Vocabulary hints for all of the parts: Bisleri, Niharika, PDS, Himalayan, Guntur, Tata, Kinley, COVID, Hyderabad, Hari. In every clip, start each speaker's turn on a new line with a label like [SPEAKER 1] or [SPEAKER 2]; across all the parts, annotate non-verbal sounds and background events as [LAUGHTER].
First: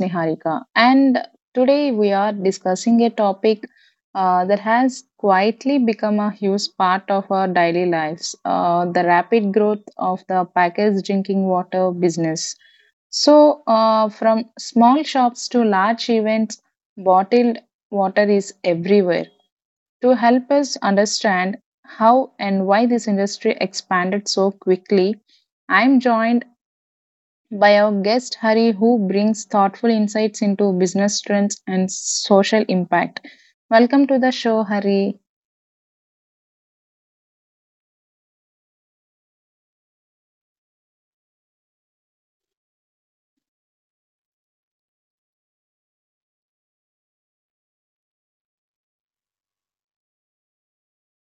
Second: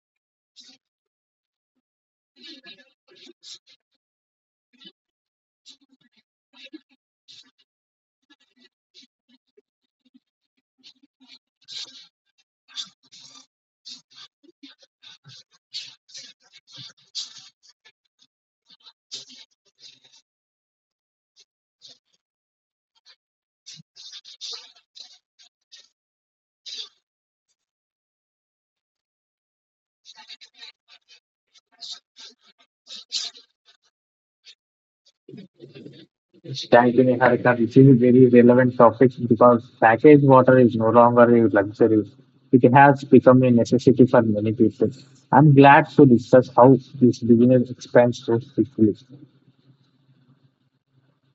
[SPEAKER 1] Niharika. And today we are discussing a topic that has quietly become a huge part of our daily lives, the rapid growth of the packaged drinking water business. So, from small shops to large events, bottled water is everywhere. To help us understand how and why this industry expanded so quickly, I'm joined by our guest Hari, who brings thoughtful insights into business trends and social impact. Welcome to the show, Hari.
[SPEAKER 2] Thank you, Niharika. This is a very relevant topic because packaged water is no longer a luxury. It has become a necessity for many people. I'm glad to discuss how this business expands so quickly.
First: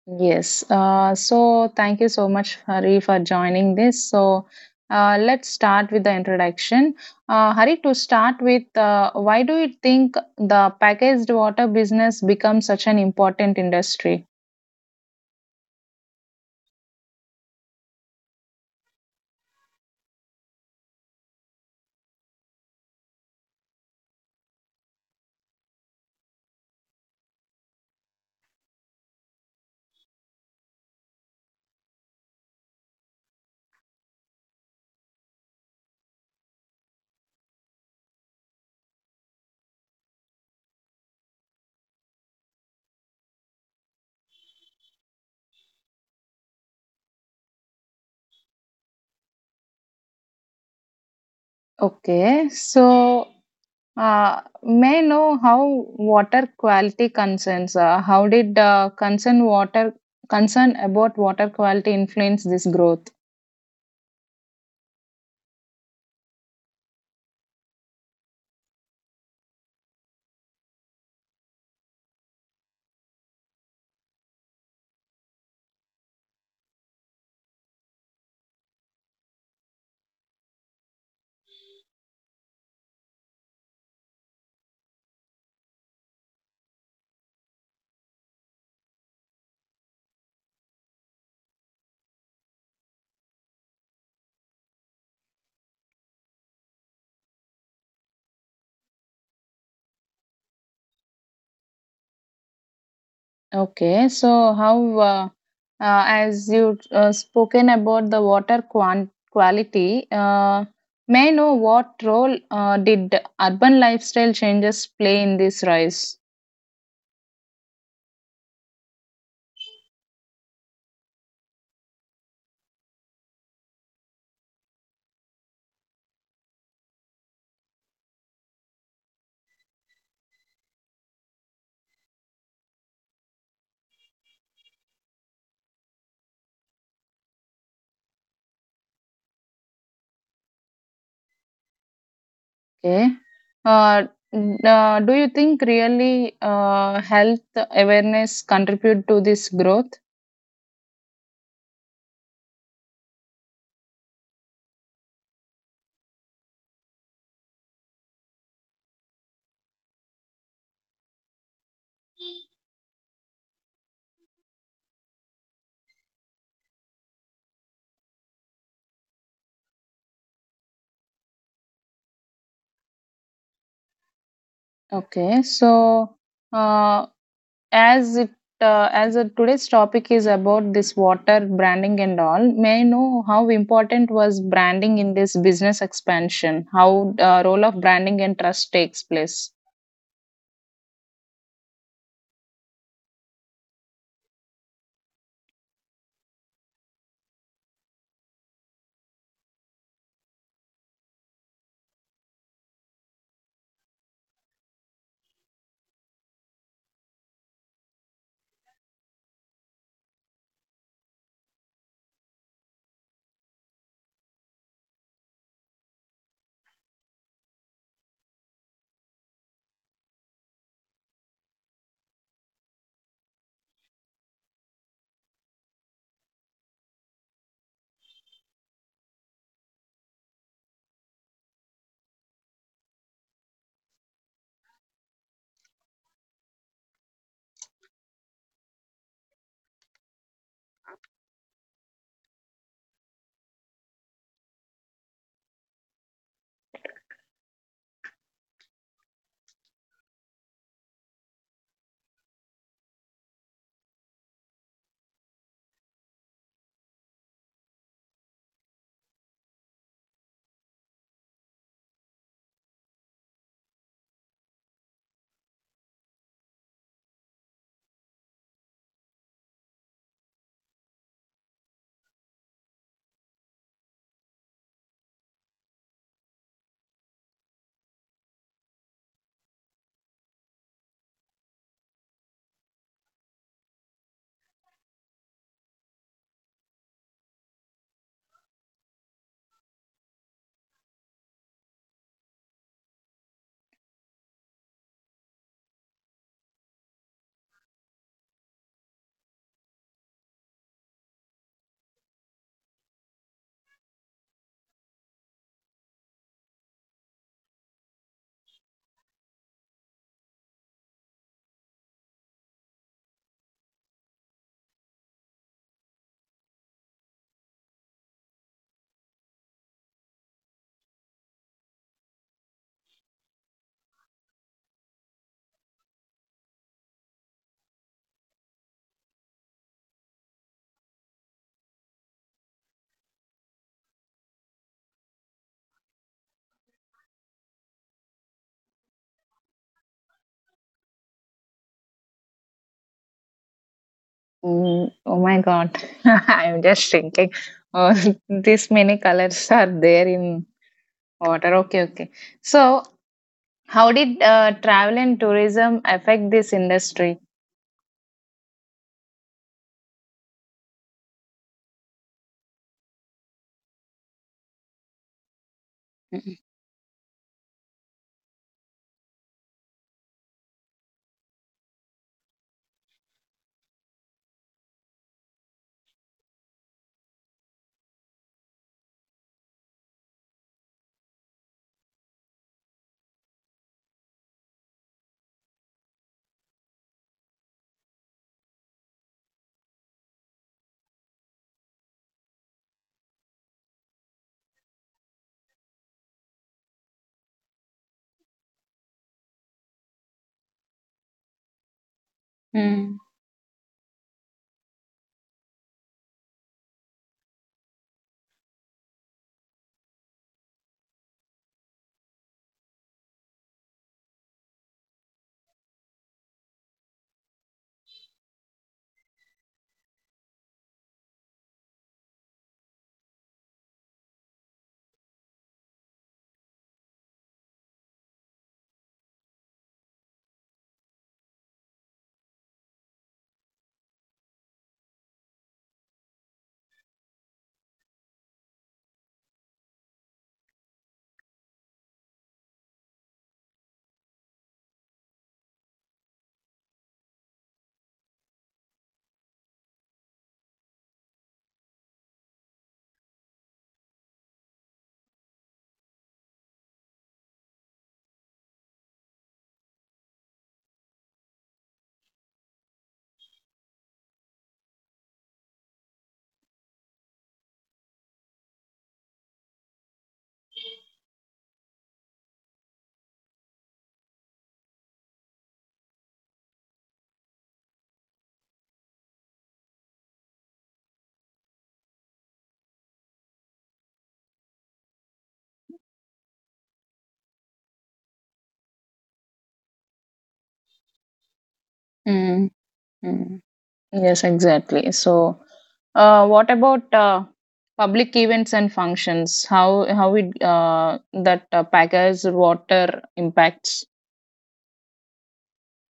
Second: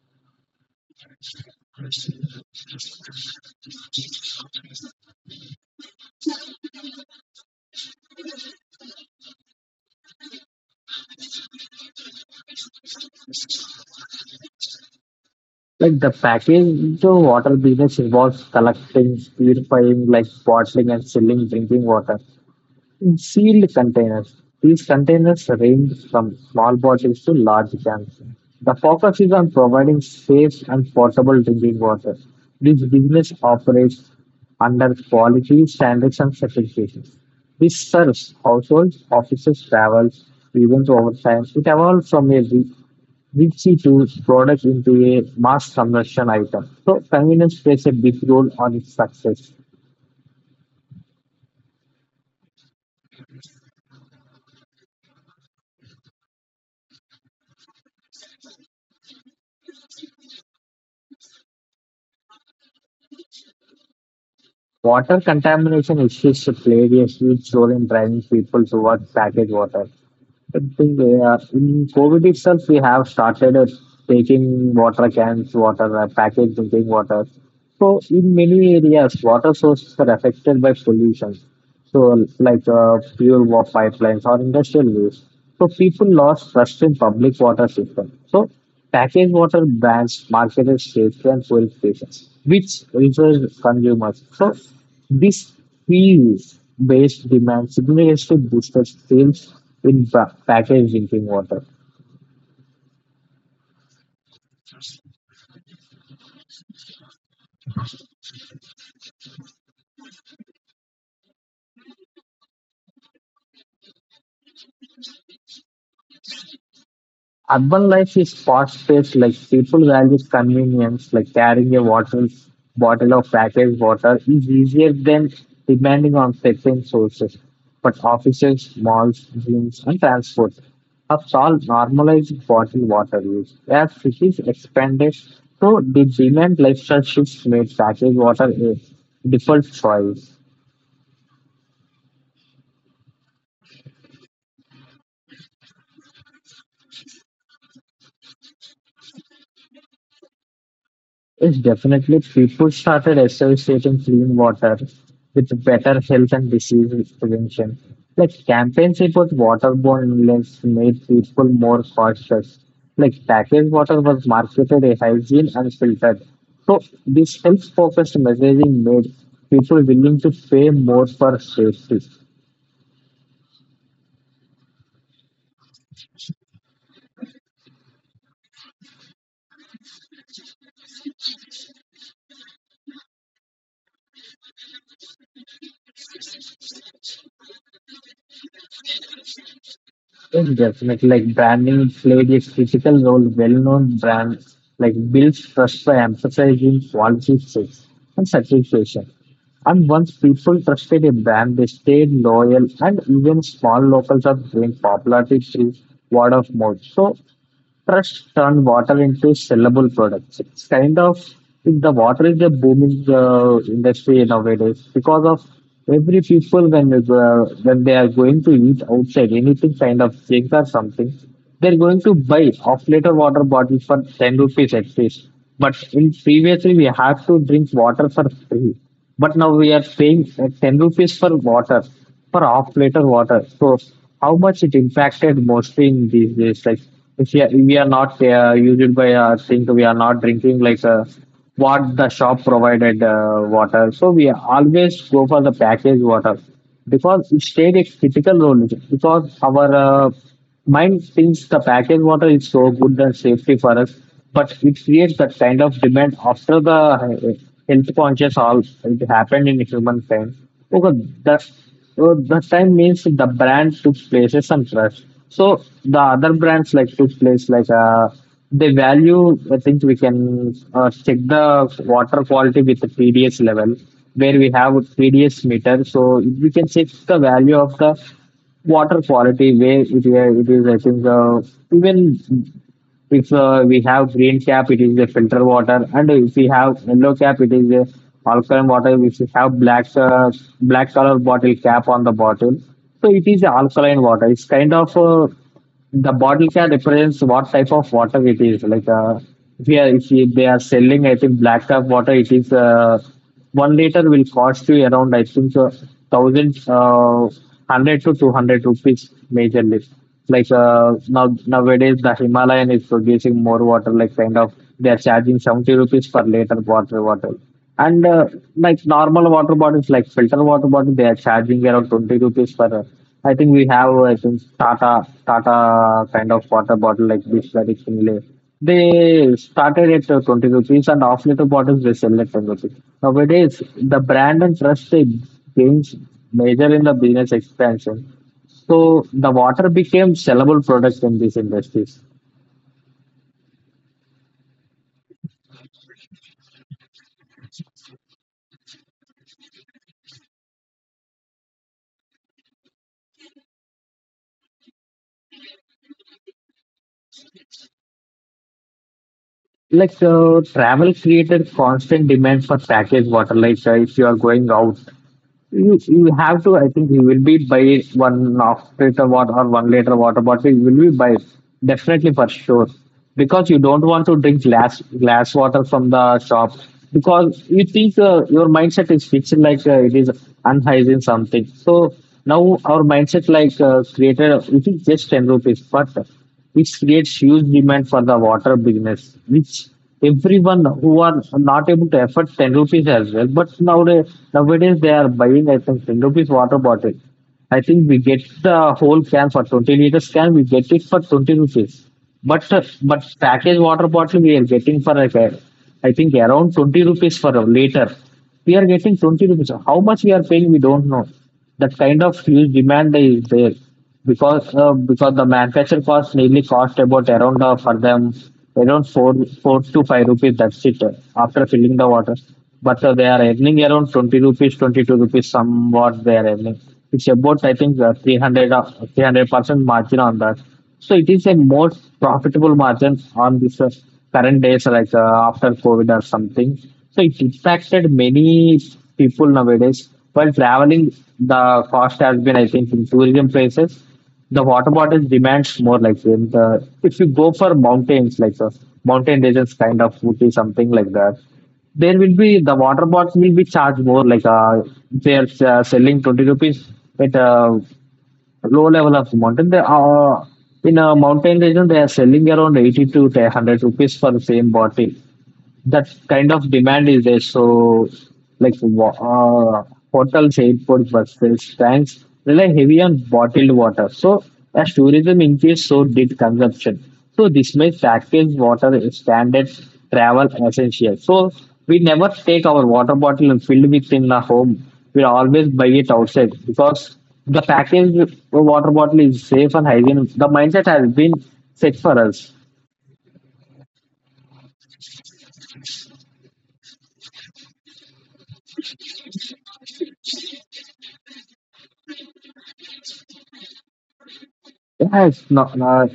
[SPEAKER 1] Yes. So, thank you so much, Hari, for joining this. So, let's start with the introduction. Hari, to start with, why do you think the packaged water business becomes such an important industry?
[SPEAKER 2] Like the packaged water business involves collecting, purifying, like bottling and selling drinking water. Sealed containers. These containers range from small bottles to large cans. The focus is on providing safe and portable drinking water. This business operates under quality standards and certifications. This serves households, offices, travels, events over time. It evolved from a Ritzy to product into a mass consumption item. So convenience plays a big role on its success.
[SPEAKER 1] Okay, so may I know how water quality concerns? How did concern about water quality influence this growth?
[SPEAKER 2] Water contamination issues played a huge role in driving people towards packaged water. I think in COVID itself, we have started taking water cans, water, packaged drinking water. So, in many areas, water sources are affected by pollution, so like fuel war pipelines or industrial waste. So people lost trust in public water system. So packaged water brands marketed safely and fuel stations, which refers consumers. So this fees based demand significantly boosted sales in packaged drinking water.
[SPEAKER 1] Okay, so how as you spoken about the water quality, may I know what role did urban lifestyle changes play in this rise?
[SPEAKER 2] Urban life is fast-paced, like people value convenience, like carrying a water bottle of packaged water is easier than depending on certain sources. But offices, malls, gyms, and transport have all normalized bottled water use. As cities expanded, so the demand lifestyle shifts made packaged water a default choice.
[SPEAKER 1] Okay, uh, do you think really health awareness contribute to this growth?
[SPEAKER 2] It's definitely people started associating clean water with better health and disease prevention. Like campaigns about waterborne illness made people more cautious. Like packaged water was marketed as hygiene and filtered. So this health focused messaging made people willing to pay more for safety.
[SPEAKER 1] Okay, so uh, as it uh, as uh, today's topic is about this water branding and all, may I know how important was branding in this business expansion? How role of branding and trust takes place?
[SPEAKER 2] Yes, definitely. Like branding played a critical role. Well-known brands like builds trust by emphasizing quality, fit, and satisfaction. And once people trusted a brand, they stayed loyal, and even small locals have gained popularity through word of mouth. So trust turn water into sellable products. It's kind of the water is a booming industry nowadays because of every people when they go, when they are going to eat outside anything kind of drink or something, they're going to buy off liter water bottles for 10 rupees at least. But in previously we have to drink water for free, but now we are paying 10 rupees for water for half liter water, so how much it impacted mostly in these days, like if we are not used by think we are not drinking like what the shop provided water, so we always go for the packaged water because it played a critical role, because our mine thinks the packaged water is so good and safety for us, but it creates that kind of demand after the health conscious all it happened in human time. Okay, that time means the brand took places and trust. So the other brands like took place, like they value. I think we can check the water quality with the PDS level, where we have PDS meter, so we can check the value of the water quality, where it is, I think, even if we have green cap, it is the filter water, and if we have yellow cap, it is the alkaline water. If we have black color bottle cap on the bottle, so it is alkaline water. It's kind of the bottle cap represents what type of water it is, like if, we are, if we- they are selling, I think, black cap water, it is 1 liter, will cost you around, I think, thousand 100 to 200 rupees majorly. Like nowadays the Himalayan is producing more water, like kind of they are charging 70 rupees per liter water bottle. And like normal water bottles, like filter water bottle, they are charging around 20 rupees per. I think we have, I think, Tata kind of water bottle like Bisleri Kinley. They started at 20 rupees, and half liter bottles they sell at 10 rupees. Nowadays, the brand and trust they gains major in the business expansion. So the water became sellable product in these industries.
[SPEAKER 1] Mm, oh my God, [LAUGHS] I'm just thinking. Oh, [LAUGHS] these many colors are there in water. Okay, okay. So, how did travel and tourism affect this industry?
[SPEAKER 2] Like travel created constant demand for packaged water. Like if you are going out, you
[SPEAKER 1] Mm,
[SPEAKER 2] have to. I think you will be by one after water or 1 liter water bottle. You will be by, definitely, for sure, because you don't want to drink glass glass water from the shop, because you think your mindset is fixed, like it is unhygiene something. So now our mindset like created. It is just 10 rupees, but which creates huge demand for the water business, which everyone who are not able to afford 10 rupees as well. But nowadays they are buying, I think, 10 rupees water bottle. I think we get the whole can for 20 liters can, we get it for 20 rupees. But uh,
[SPEAKER 1] mm,
[SPEAKER 2] but packaged water bottle we are getting for, like, I think around 20 rupees for a liter. We are getting 20 rupees. How much we are paying, we don't know. That kind of huge demand is there because the manufacturing cost nearly cost about around for them around four to five rupees, that's it. After filling the water, but they are earning around 20 rupees, 22 rupees somewhat they are earning. It's about, I think, 300% margin on that, so it is a more profitable margin on this current days, like after COVID or something, so it impacted many people nowadays. While traveling, the cost has been, I think, in tourism places the water bottle demands more, like in the, if you go for mountains, like the mountain regions kind of would be something like that, there will be the water bottles will be charged more, like they are selling 20 rupees at a low level of mountain, they are, in a mountain region they are selling around 80 to 100 rupees for the same bottle. That kind of demand is there. So, like wa- uh, hotels, airport buses, tanks rely heavy on bottled water. So, as tourism increased, so did consumption. So, this made packaged water a standard travel essential. So, we never take our water bottle and fill it in the home. We always buy it outside because the packaged water bottle is safe and hygienic. The mindset has been set for us.
[SPEAKER 1] mm, mm. Yes, exactly. So, what about public events and functions? How it that package water impacts?
[SPEAKER 2] Yeah, it's not,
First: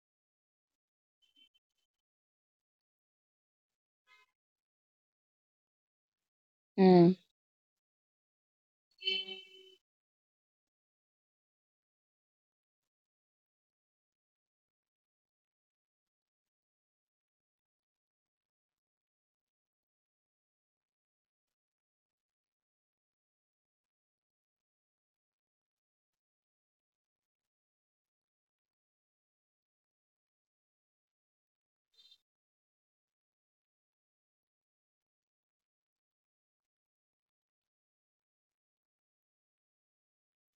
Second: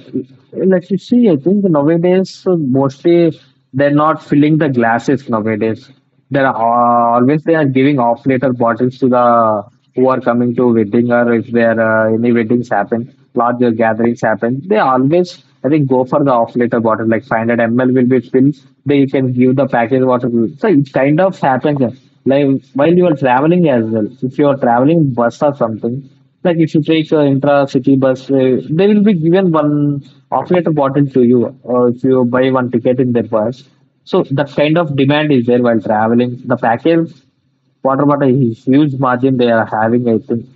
[SPEAKER 2] like you see, I think nowadays mostly they're not filling the glasses nowadays. They're al-
[SPEAKER 1] Mm.
[SPEAKER 2] always they are giving off later bottles to the who are coming to wedding, or if there any weddings happen, larger gatherings happen. They always, I think, go for the off later bottle, like 500 ml will be filled. They, you can give the package water. So it kind of happens like while you are traveling as well. If you are traveling bus or something, like if you take intra-city bus, they will be given one operator bottle to you, or if you buy one ticket in their bus. So that kind of demand is there while traveling. The package, what about a huge margin they are having? I think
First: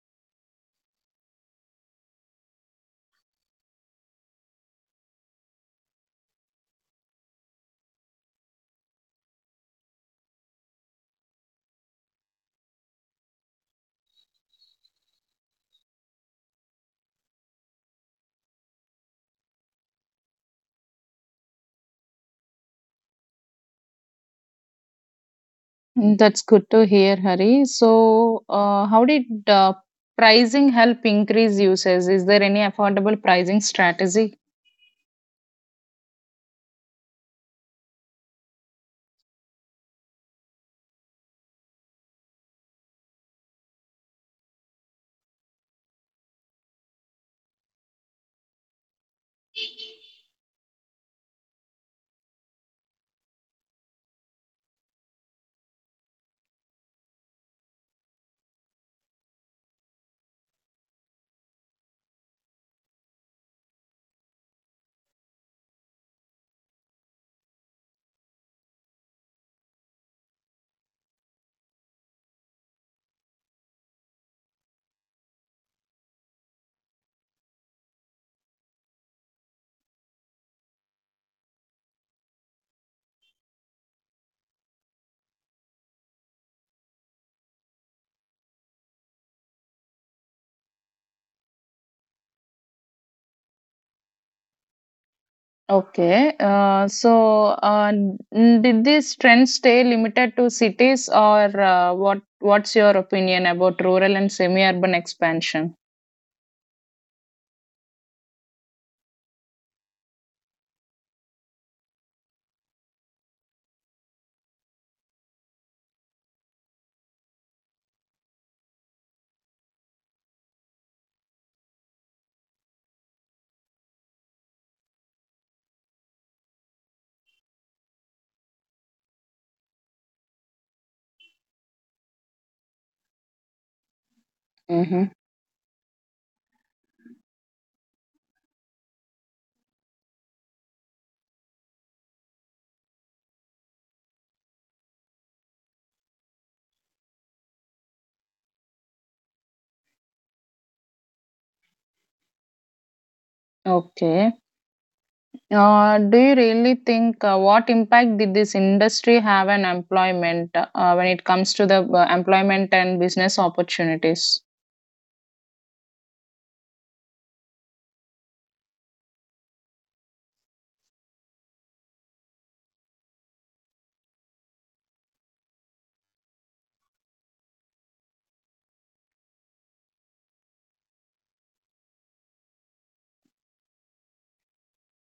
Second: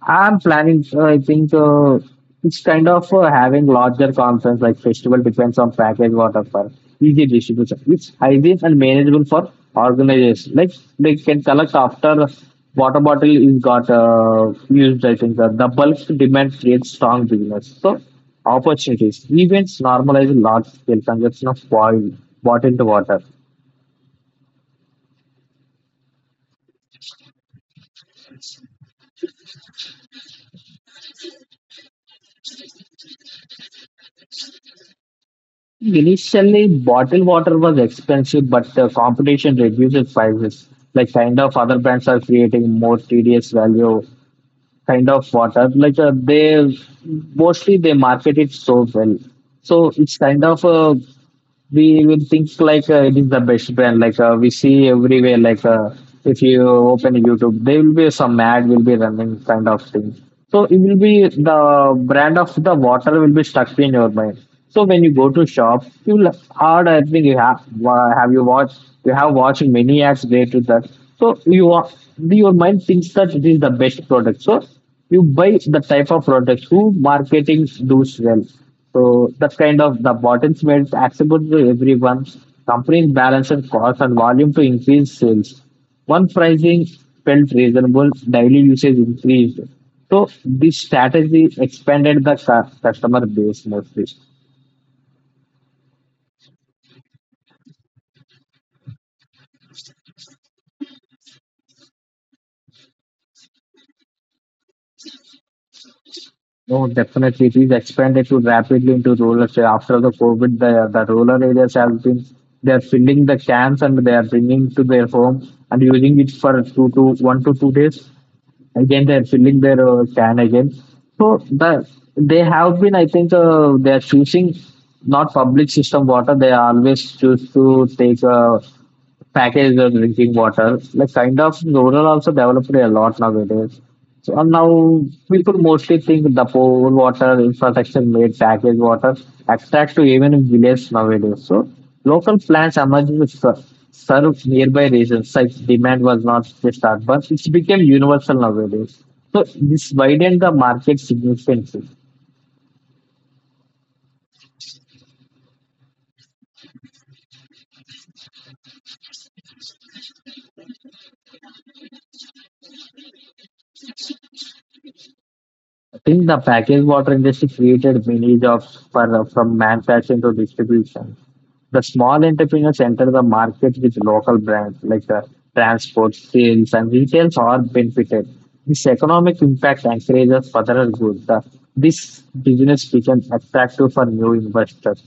[SPEAKER 2] I'm planning. I think it's kind of having larger conference like festival depends on package what offer easy distribution. It's hygiene and manageable for organizers. Like they can collect after water bottle is got used. I think the bulk demand creates strong business. So opportunities events normalize large scale consumption of boil bottled water.
[SPEAKER 1] Mm, that's good to hear, Hari. So, how did pricing help increase users? Is there any affordable pricing strategy?
[SPEAKER 2] Initially, bottled water was expensive, but the competition reduced prices. Like kind of other brands are creating more tedious value kind of water. Like they mostly they market it so well, so it's kind of a, we will think like it is the best brand. Like we see everywhere. Like if you open YouTube, there will be some ad will be running kind of thing. So it will be the brand of the water will be stuck in your mind. So when you go to shop, you will hard. I think you have you have watched many ads related to that. So your mind thinks that it is the best product. So you buy the type of products who marketing does well. So that kind of the bottles made it accessible to everyone. Companies balance and cost and volume to increase sales. One pricing felt reasonable, daily usage increased. So this strategy expanded the customer base mostly.
[SPEAKER 1] Okay. So, did these trends stay limited to cities, or what? What's your opinion about rural and semi-urban expansion?
[SPEAKER 2] No, definitely. It is expanded to rapidly into rural area. After the COVID, the rural areas have been, they are filling the cans and they are bringing to their home and using it for two to one to two days. Again, they are filling their can again. So the, they have been, I think, they are choosing not public system water. They always choose to take packaged the drinking water. Like kind of rural also developed a lot nowadays. So and now
[SPEAKER 1] Mhm.
[SPEAKER 2] people mostly think the poor water infrastructure made packaged water attract to even in village nowadays. So local plants emerged which serve nearby regions. Like demand was not just urban; it became universal nowadays. So this widened the market significantly.
[SPEAKER 1] Okay. Do you really think, what impact did this industry have on employment, when it comes to the employment and business opportunities?
[SPEAKER 2] Think the packaged water industry created many jobs for, from manufacturing to distribution. The small entrepreneurs enter the market with local brands, like transport, sales, and retails are benefited. This economic impact encourages further growth. This business becomes attractive for new investors.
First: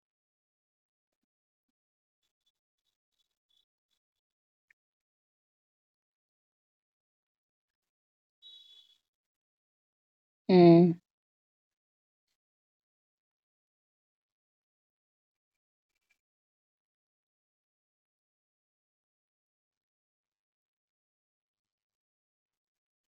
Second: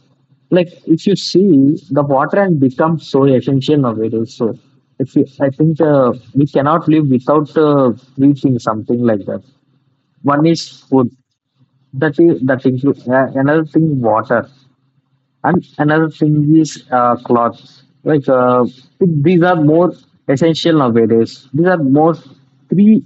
[SPEAKER 2] Like if you see the water and become so essential nowadays. So if you, I think we cannot live without reaching something like that. One is
[SPEAKER 1] Mm.
[SPEAKER 2] food. That includes another thing water and another thing is clothes. Like these are more essential nowadays. These are more three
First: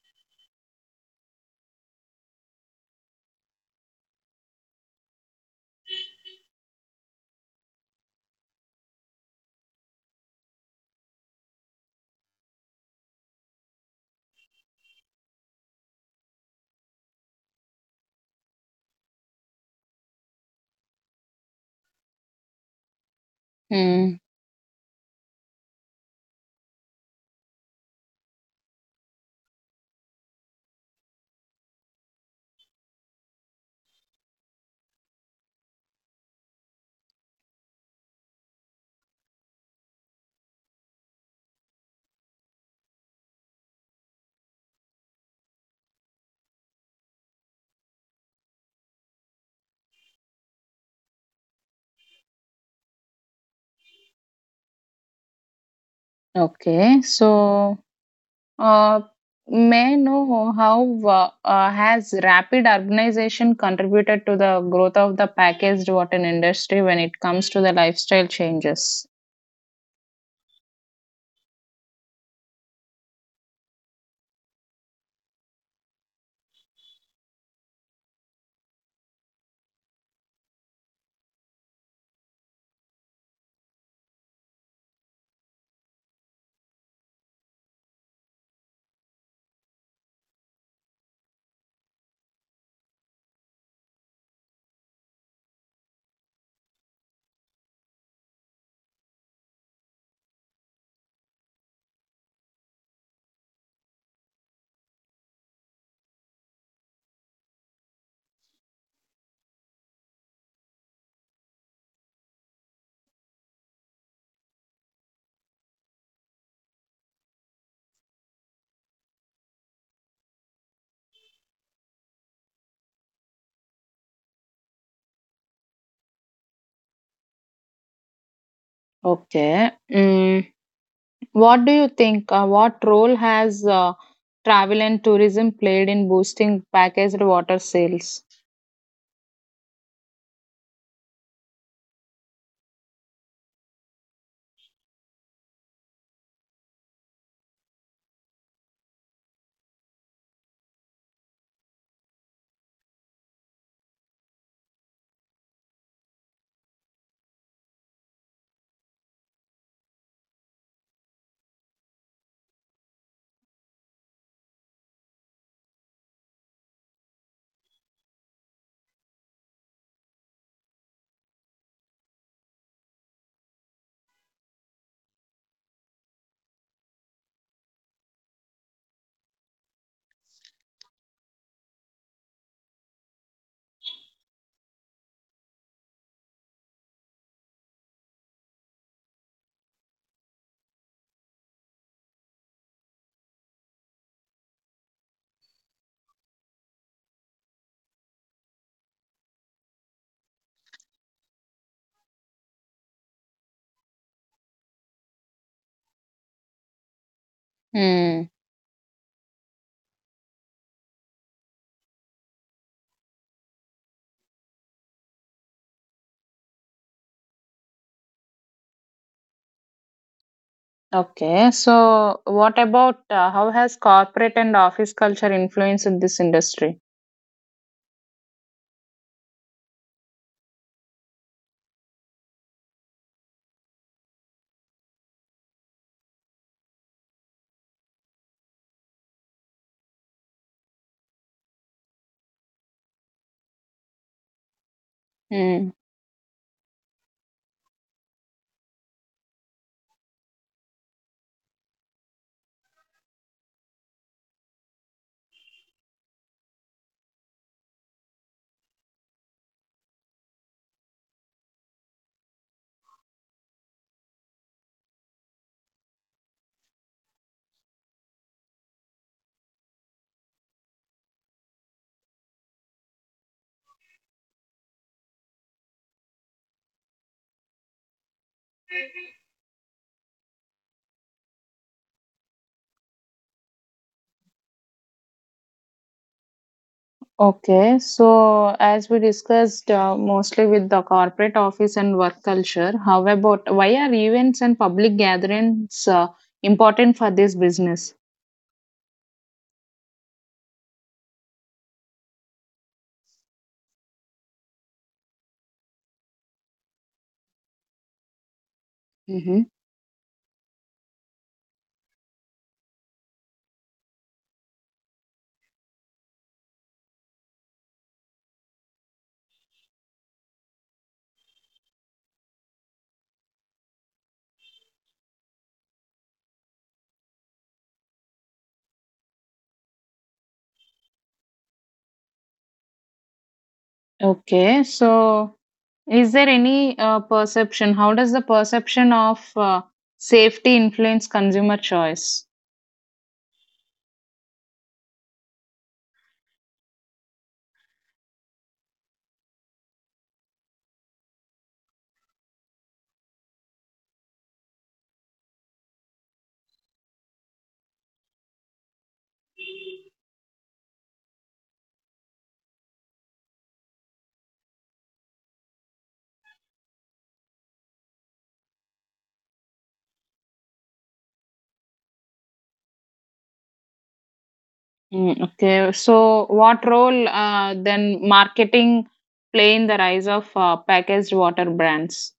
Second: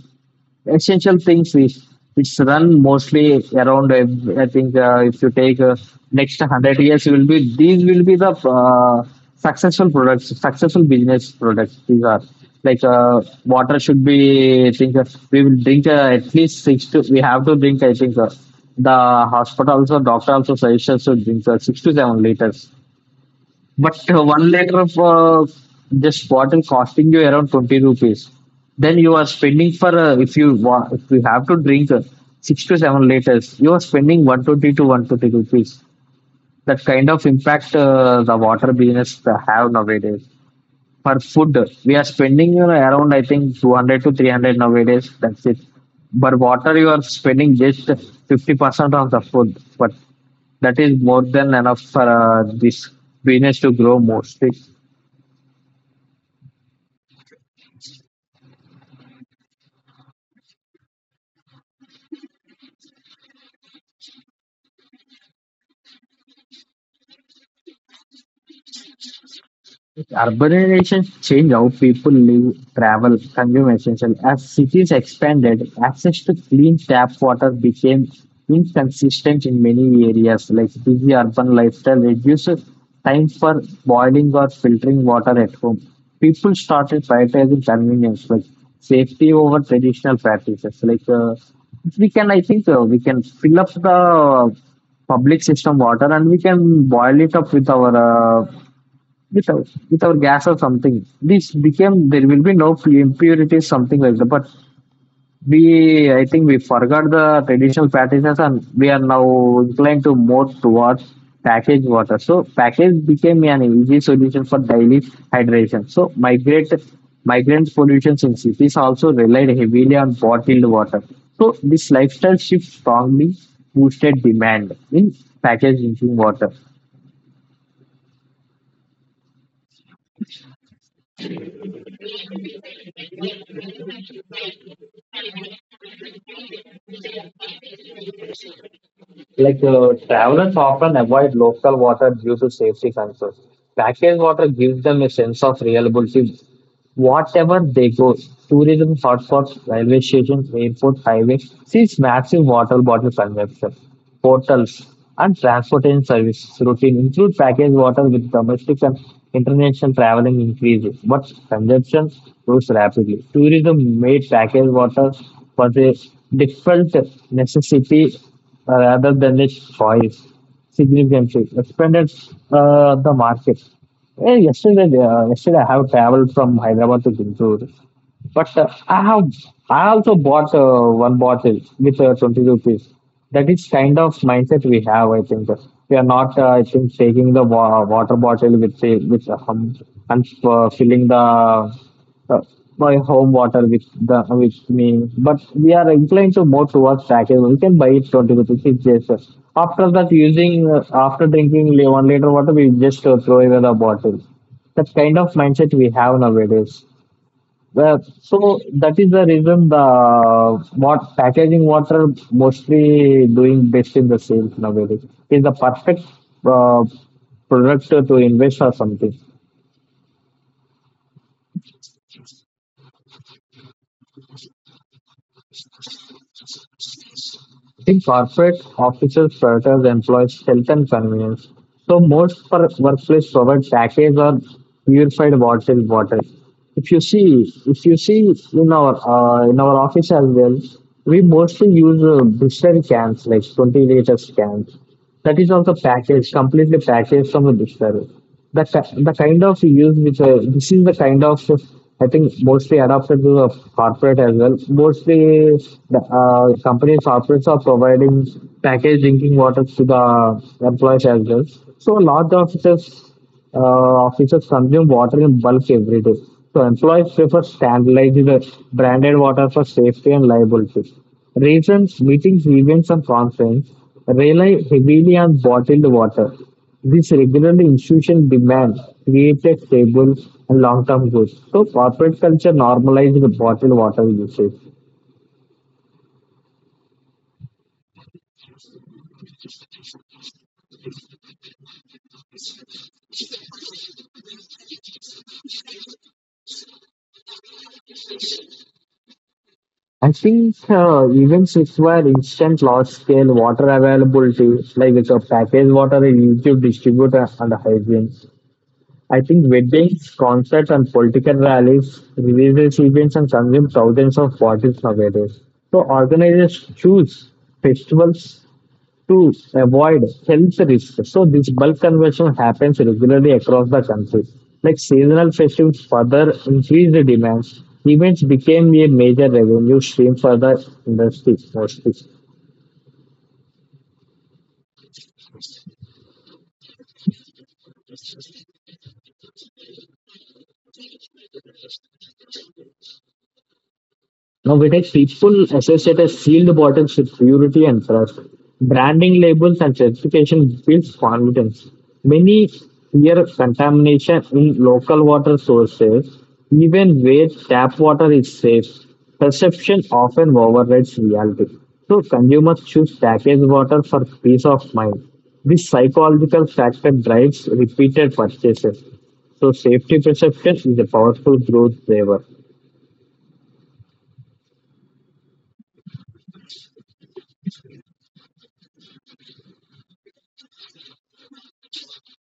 [SPEAKER 2] essential things is it's run mostly around I think if you take next 100 years will be these will be the uh, successful products successful business products these are like water should be I think we will drink at least six to we have to drink I think the hospital also doctor also suggests to drink 6 to 7 liters but
[SPEAKER 1] Mm.
[SPEAKER 2] 1 liter of this bottle costing you around 20 rupees. Then you are spending for, if you want, if you have to drink 6 to 7 liters, you are spending 120 to 130 rupees. That kind of impact the water business have nowadays. For food, we are spending around, I think, 200 to 300 nowadays. That's it. But water, you are spending just 50% of the food. But that is more than enough for this business to grow mostly.
[SPEAKER 1] Okay. So, uh, may I know how, has rapid urbanization contributed to the growth of the packaged water industry when it comes to the lifestyle changes?
[SPEAKER 2] Urbanization changed how people live, travel, consume essentials. As cities expanded, access to clean tap water became inconsistent in many areas. Like busy urban lifestyle reduces time for boiling or filtering water at home. People started prioritizing convenience, like safety over traditional practices. Like we can, I think, we can fill up the public system water and we can boil it up with our uh, without gas or something. This became there will be no impurities, something like that. But we, I think, we forgot the traditional practices, and we are now inclined to more towards packaged water. So package became an easy solution for daily hydration. So migrate migrant pollution in cities also relied heavily on bottled water. So this lifestyle shift strongly boosted demand in packaged drinking water.
[SPEAKER 1] Okay. Mm. What do you think? What role has travel and tourism played in boosting packaged water sales?
[SPEAKER 2] Like travelers often avoid local water due to safety concerns. Packaged water gives them a sense of reliability. Whatever they go, tourism hotspots, railway stations, airports, highways sees massive water bottle consumption. Portals, and transportation services routine include packaged water with domestic and international traveling increases, but consumption grows rapidly. Tourism made packaged water was a different necessity rather than a choice significantly expanded the market. Yeah, yesterday, yesterday I have traveled from Hyderabad to Guntur, but I also bought one bottle with 20 rupees. That is kind of mindset we have. I think we are not. I think taking the water bottle with the with and filling the uh, my home water with the with me. But we are inclined to more towards packaged. We can buy it 20 rupees. It's just after that using after drinking 1 liter water, we just throw away the bottle. That kind of mindset we have nowadays. Well,
[SPEAKER 1] Hmm.
[SPEAKER 2] so that is the reason the what packaging water mostly doing best in the sales nowadays is the perfect uh, product to invest or something.
[SPEAKER 1] Okay. So, what about, how has corporate and office culture influenced this industry?
[SPEAKER 2] The corporate official prioritize employees' health and convenience. So most workplace provide packaged or purified bottled water. If you see in our office as well, we mostly use booster cans like 20 liters cans that is
[SPEAKER 1] Hmm.
[SPEAKER 2] also packaged completely packaged from the dictionary the, the kind of use which this is the kind of I think mostly adopted to the corporate as well mostly the companies corporates are providing packaged drinking water to the employees as well so a lot of this officers consume water in bulk every day. So employees prefer standardized branded water for safety and liability. Reasons, meetings, events, and conferences rely heavily on bottled water. This regular institution demand created stable and long-term goods. So corporate culture normalized the bottled water usage.
[SPEAKER 1] Okay. So, as we discussed, mostly with the corporate office and work culture, how about why are events and public gatherings important for this business?
[SPEAKER 2] I think events require instant large scale water availability, like it's a packaged water, a YouTube distributor, and a hygiene. I
[SPEAKER 1] Mm-hmm.
[SPEAKER 2] think weddings, concerts, and political rallies, religious events, and consume thousands of bottles nowadays. So organizers choose festivals to avoid health risks. So this bulk conversion happens regularly across the country. Like seasonal festivals further increase the demand. Events became a major revenue stream for the industry mostly.
[SPEAKER 1] Okay. So, is there any perception? How does the perception of safety influence consumer choice?
[SPEAKER 2] Now, Vitex, people associate a sealed bottles with purity and trust. Branding labels and certification builds confidence. Many fear contamination in local water sources, even where tap water is safe. Perception often overrides reality. So, consumers choose packaged water for peace of mind. This psychological factor drives repeated purchases. So, safety perception is a powerful growth driver.
[SPEAKER 1] Mm, okay, so what role then marketing play in the rise of packaged water brands?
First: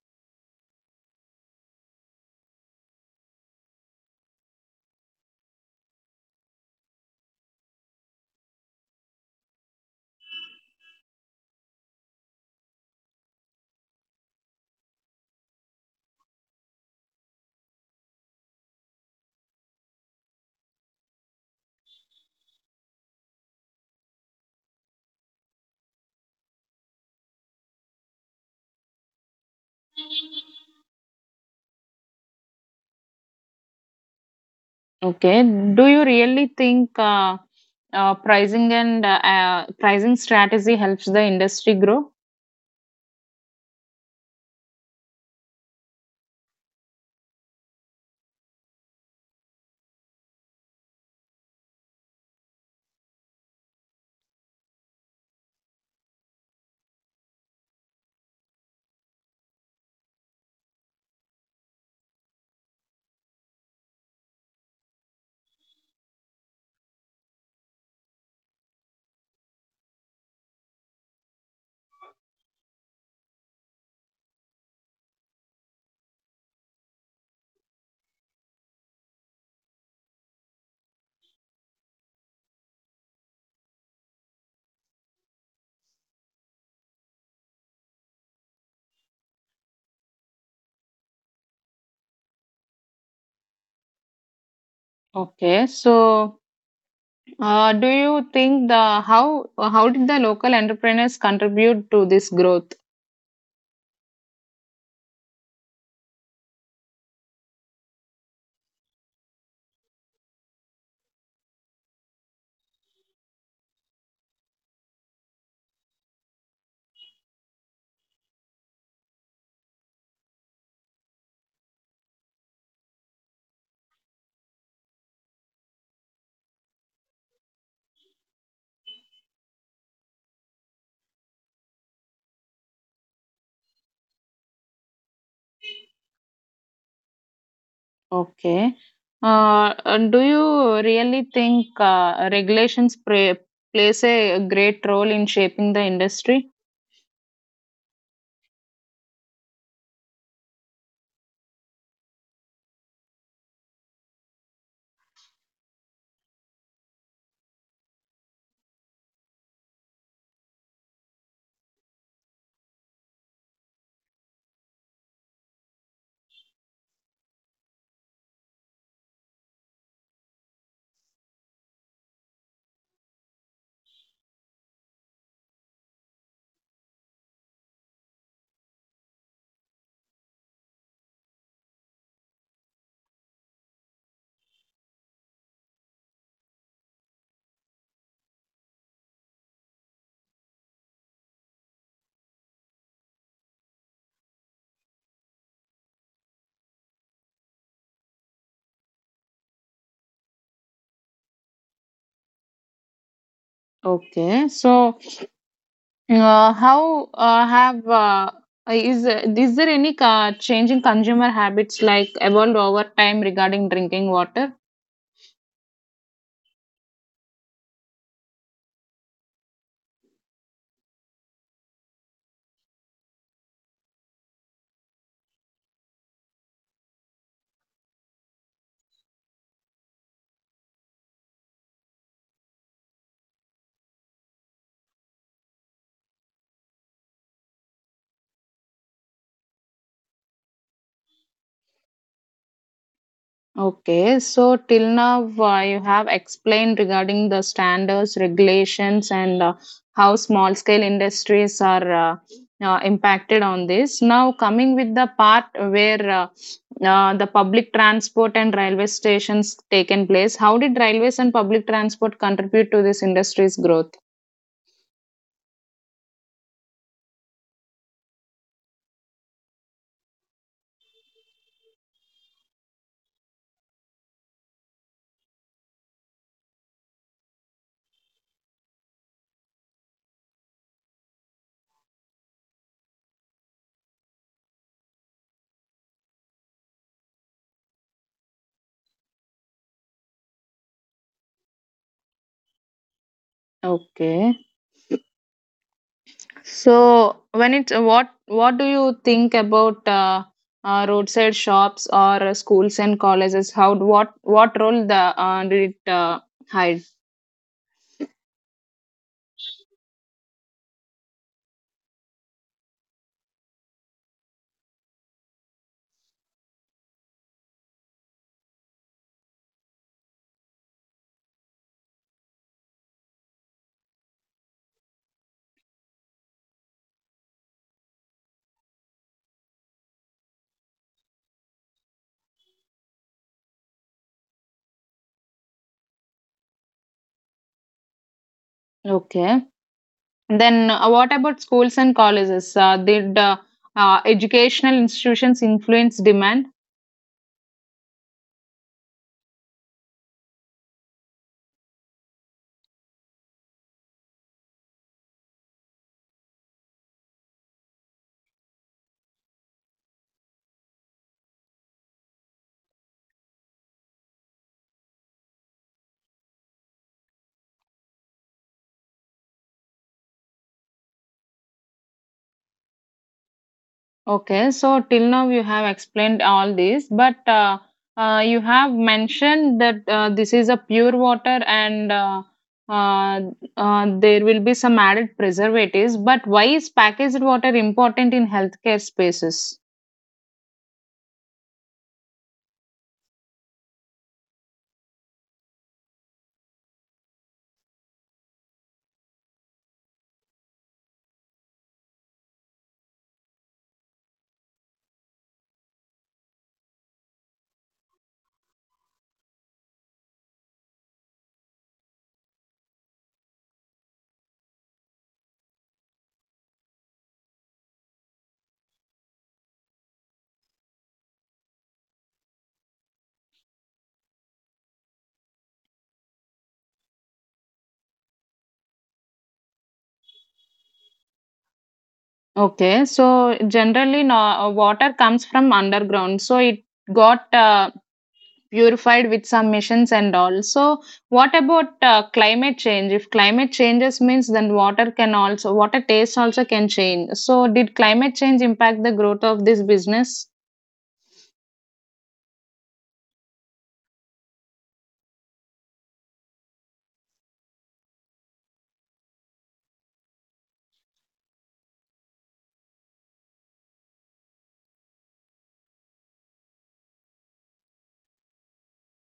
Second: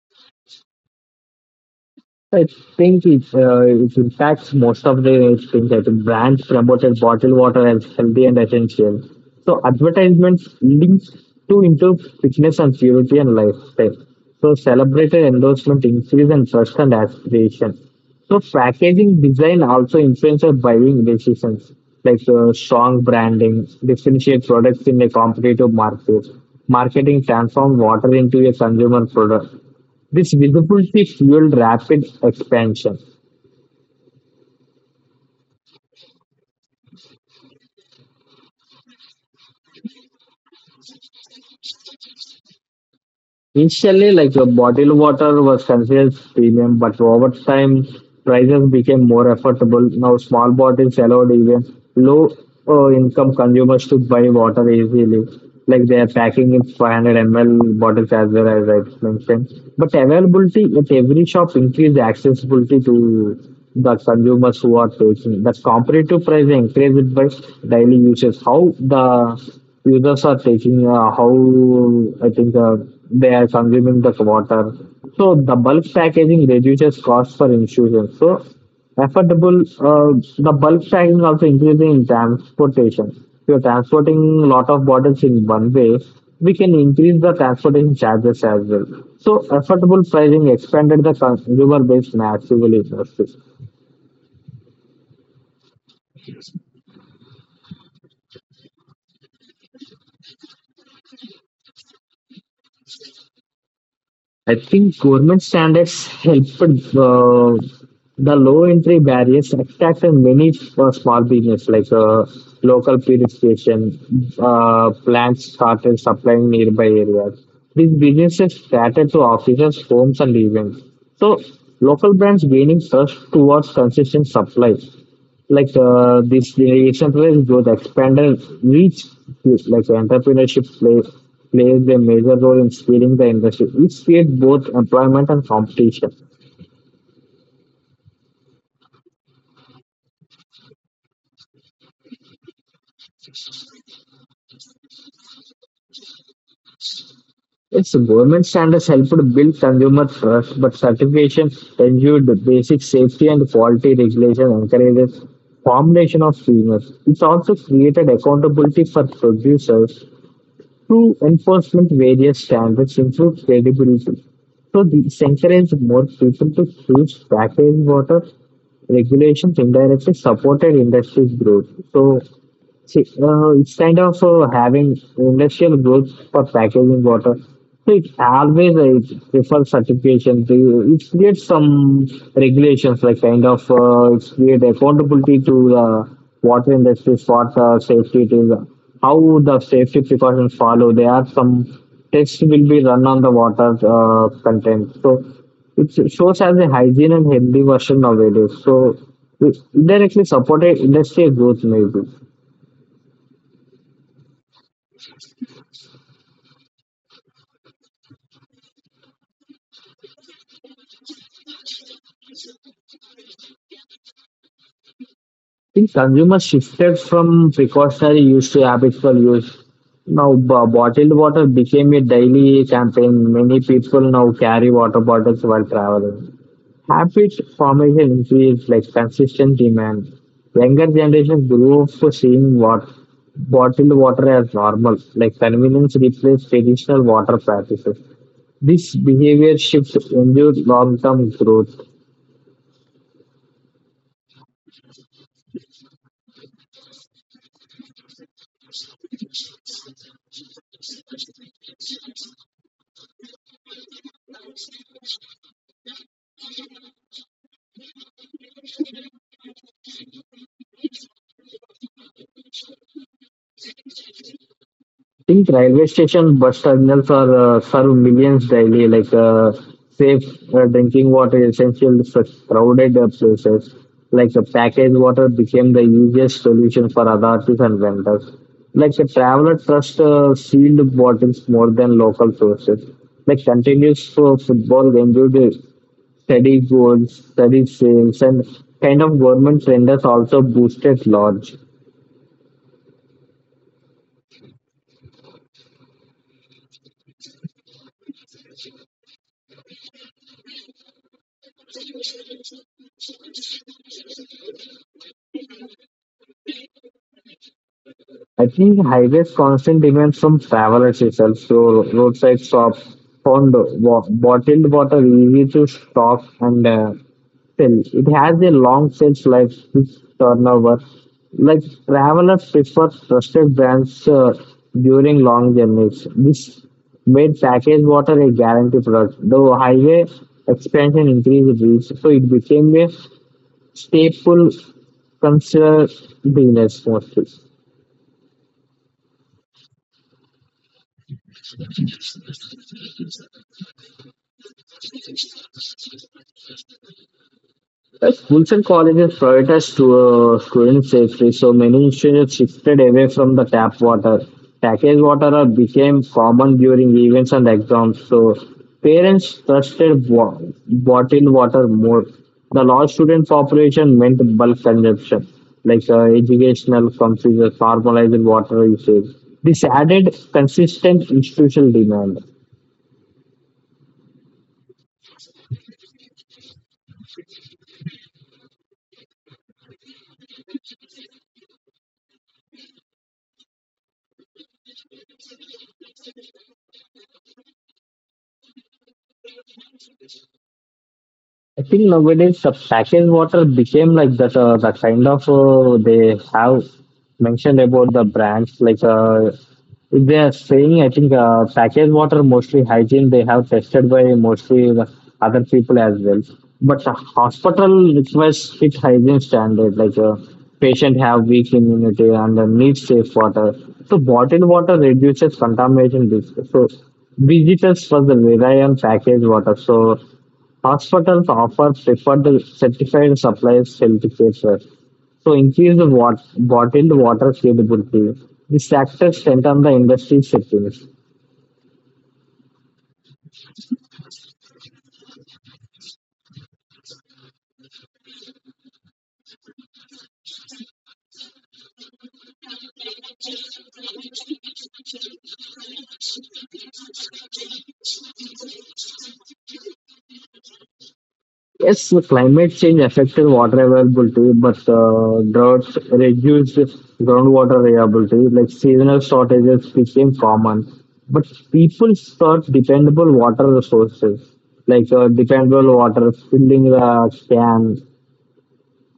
[SPEAKER 2] I think it's, it impacts most of the things. I think brands promoted bottled water as healthy and essential. So advertisements linked to into fitness and purity and lifestyle. So celebrated endorsement increase and trust and aspiration. So packaging design also influences buying decisions, like strong branding, differentiate products in a competitive market. Marketing transforms water into a consumer product. This visibility fueled rapid expansion.
[SPEAKER 1] Okay, do you really think, pricing and pricing strategy helps the industry grow?
[SPEAKER 2] Initially, like bottled water was considered premium, but over time, prices became more affordable. Now, small bottles allowed even low-income consumers to buy water easily. Like they are packing in 500 ml bottles as well as I mentioned. But availability at every shop increased accessibility to the consumers who are taking. That's competitive price increased by daily users. How the users are taking, how I think. They are consuming the water. So the bulk packaging reduces cost for institutions. So affordable, the bulk packaging also increases in transportation. If you're transporting a lot of bottles in one way, we can increase the transportation charges as well. So affordable pricing expanded the consumer base massively. In our.
[SPEAKER 1] Okay, so do you think the how did the local entrepreneurs contribute to this growth?
[SPEAKER 2] I think government standards helped the low entry barriers attract many small business like local purification plants started supplying nearby areas. These businesses started to officers, homes, and events. So local brands gaining trust towards consistent supply like this decentralized growth expanded reach like entrepreneurship plays a major role in steering the industry which creates both employment and competition.
[SPEAKER 1] Okay. And do you really think, plays a great role in shaping the industry?
[SPEAKER 2] Its government standards helped build consumer trust but certification ensured the basic safety and quality regulation encourages combination of premiums it also created accountability for producers. Through enforcement, various standards improve credibility. So this encourages more people to choose packaged water regulations indirectly supported industry growth. So see, it's kind of having industrial growth for packaging water. So it always it prefers certification. It creates some regulations, like kind of it create accountability to the water industry for the safety. It is how the safety precautions follow. There are some tests will be run on the water content. So it shows as a hygiene and healthy version nowadays. So it directly supported industrial growth maybe.
[SPEAKER 1] Okay. So, how have is there any change in consumer habits like evolved over time regarding drinking water?
[SPEAKER 2] Think consumers shifted from precautionary use to habitual use. Now, bottled water became a daily campaign. Many people now carry water bottles while traveling. Habit formation increased, like consistent demand. Younger generations grew up seeing what bottled water as normal, like convenience replaced traditional water practices. This behavior shift endured long-term growth.
[SPEAKER 1] Okay, so till now, you have explained regarding the standards, regulations, and how small scale industries are impacted on this. Now, coming with the part where, the public transport and railway stations taken place, how did railways and public transport contribute to this industry's growth?
[SPEAKER 2] Think railway stations, bus terminals are serve millions daily. Like safe drinking water is essential for crowded places. Like the packaged water became the easiest solution for authorities and vendors. Like the traveler trust sealed bottles more than local sources. Like continuous for football enjoyed steady sales, and kind of government renders also boosted large.
[SPEAKER 1] Okay. So, when it's what do you think about roadside shops or schools and colleges? How what role the did it hide?
[SPEAKER 2] I think highways constant demand from travelers itself. So roadside shops found bottled water easy to stock and sell. It has a long shelf life, which turnover. Like travelers prefer trusted brands during long journeys. This made packaged water a guarantee product. Though highway expansion increased reach, so it became a staple consumer business mostly.
[SPEAKER 1] Okay. Then what about schools and colleges? Did educational institutions influence demand?
[SPEAKER 2] Schools and colleges prioritize to, student safety, so many institutions shifted away from the tap water. Packaged water became common during events and exams, so parents trusted bottled water more. The large student population meant bulk consumption, like educational confusion, formalized water usage. This added consistent institutional demand.
[SPEAKER 1] Okay, so till now you have explained all this, but you have mentioned that this is a pure water and, uh, there will be some added preservatives. But why is packaged water important in healthcare spaces?
[SPEAKER 2] I think nowadays the packaged water became like that. The kind of they have mentioned about the brands. Like if they are saying, I think packaged water mostly hygiene. They have tested by mostly the other people as well. But the hospital requires strict hygiene standard. Like patient have weak immunity and need safe water. So bottled water reduces contamination risk. So visitors for the rely on packaged water. So hospitals offer preferred certified supplies certificates to increase the bottled water availability. These factors strengthen the industry settings.
[SPEAKER 1] Okay, so generally, no, water comes from underground, so it got purified with some missions and all. So, what about climate change? If climate changes means, then water can also water taste also can change. So, did climate change impact the growth of this business?
[SPEAKER 2] Yes, the climate change affected water availability, but droughts reduced groundwater availability, like seasonal shortages became common. But people sought dependable water resources, like dependable water filling the can.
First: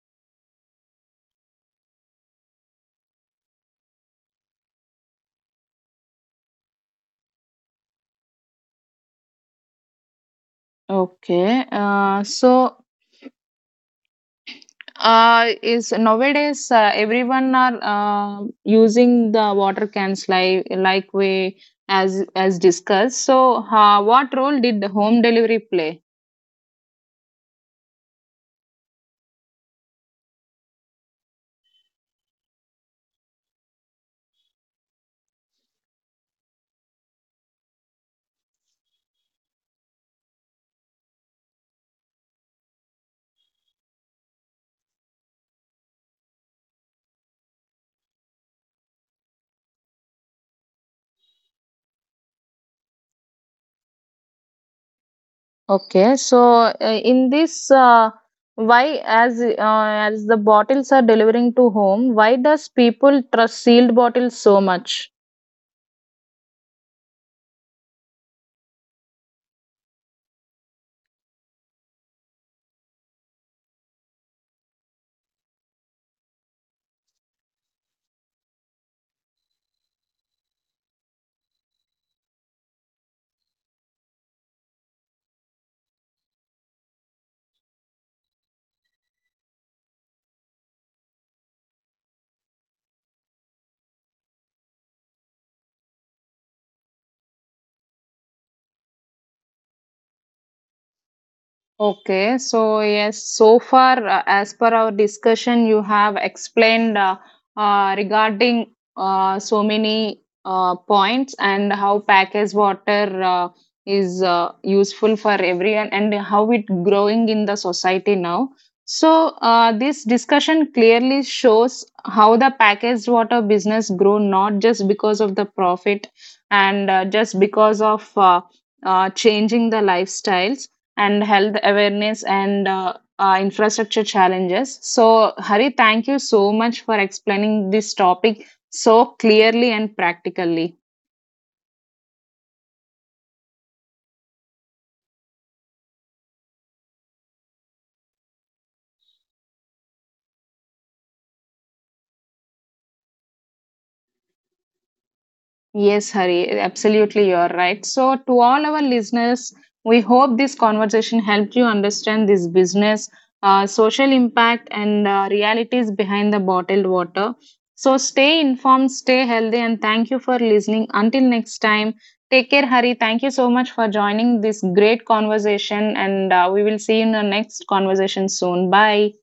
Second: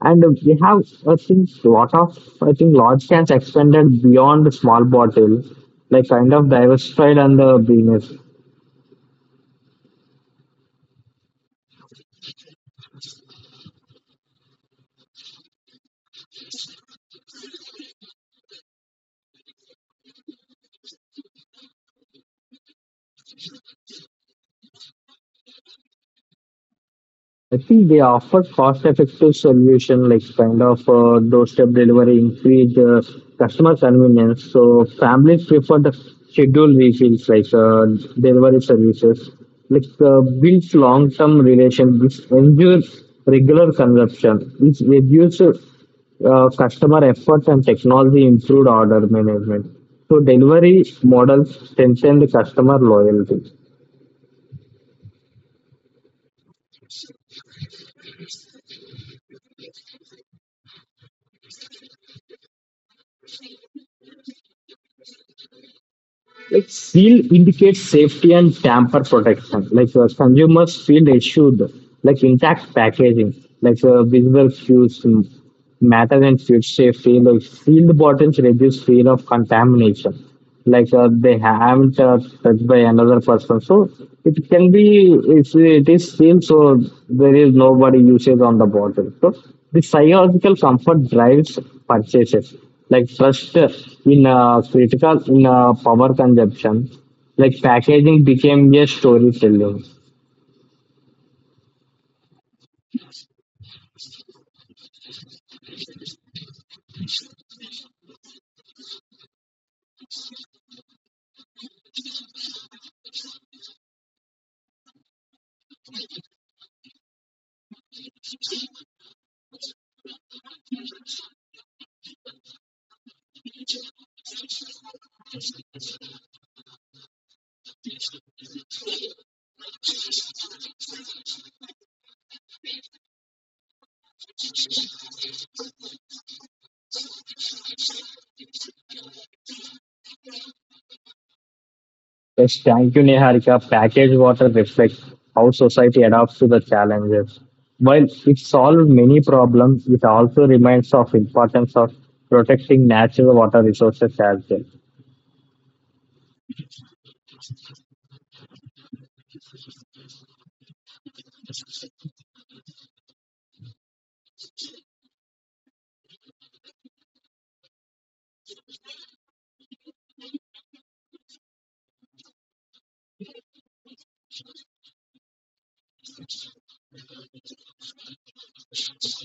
[SPEAKER 2] And we have, I think, lot of, I think, large cans expanded beyond the small bottle, like kind of diversified and the business.
[SPEAKER 1] Okay. So, is nowadays everyone are using the water cans like we as discussed. So, what role did the home delivery play?
[SPEAKER 2] I think they offer cost effective solution like kind of doorstep delivery, increase customer convenience. So families prefer the scheduled refills like delivery services. Like builds long term relationships, ensures regular consumption, which reduces customer effort and technology improved order management. So delivery models strengthen the customer loyalty.
[SPEAKER 1] Okay, so in this, why as the bottles are delivering to home, why does people trust sealed bottles so much?
[SPEAKER 2] Like seal indicates safety and tamper protection. Like consumers feel assured, like intact packaging, like visible cues matter and food safety. Like sealed bottles reduce fear of contamination. Like they haven't touched by another person, so it can be if it is sealed, so there is nobody usage on the bottle. So the psychological comfort drives purchases like trust in critical in power consumption. Like packaging became a storytelling.
[SPEAKER 1] Okay, so yes, so far, as per our discussion, you have explained, regarding so many points and how packaged water is useful for everyone and how it growing in the society now. So, this discussion clearly shows how the packaged water business grow not just because of the profit and just because of changing the lifestyles and health awareness and, infrastructure challenges. So, Hari, thank you so much for explaining this topic so clearly and practically.
[SPEAKER 2] Yes, thank you, Niharika. Package water reflects how society adapts to the challenges. While it solved many problems, it also reminds of importance of protecting natural water resources as well.
[SPEAKER 1] Yes, Hari, absolutely, you're right. So, to all our listeners, we hope this conversation helped you understand this business, social impact, and realities behind the bottled water. So, stay informed, stay healthy, and thank you for listening. Until next time, take care, Hari. Thank you so much for joining this great conversation, and we will see you in the next conversation soon. Bye.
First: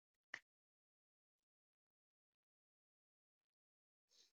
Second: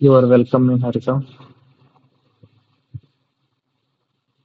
[SPEAKER 2] You are welcome, Niharika.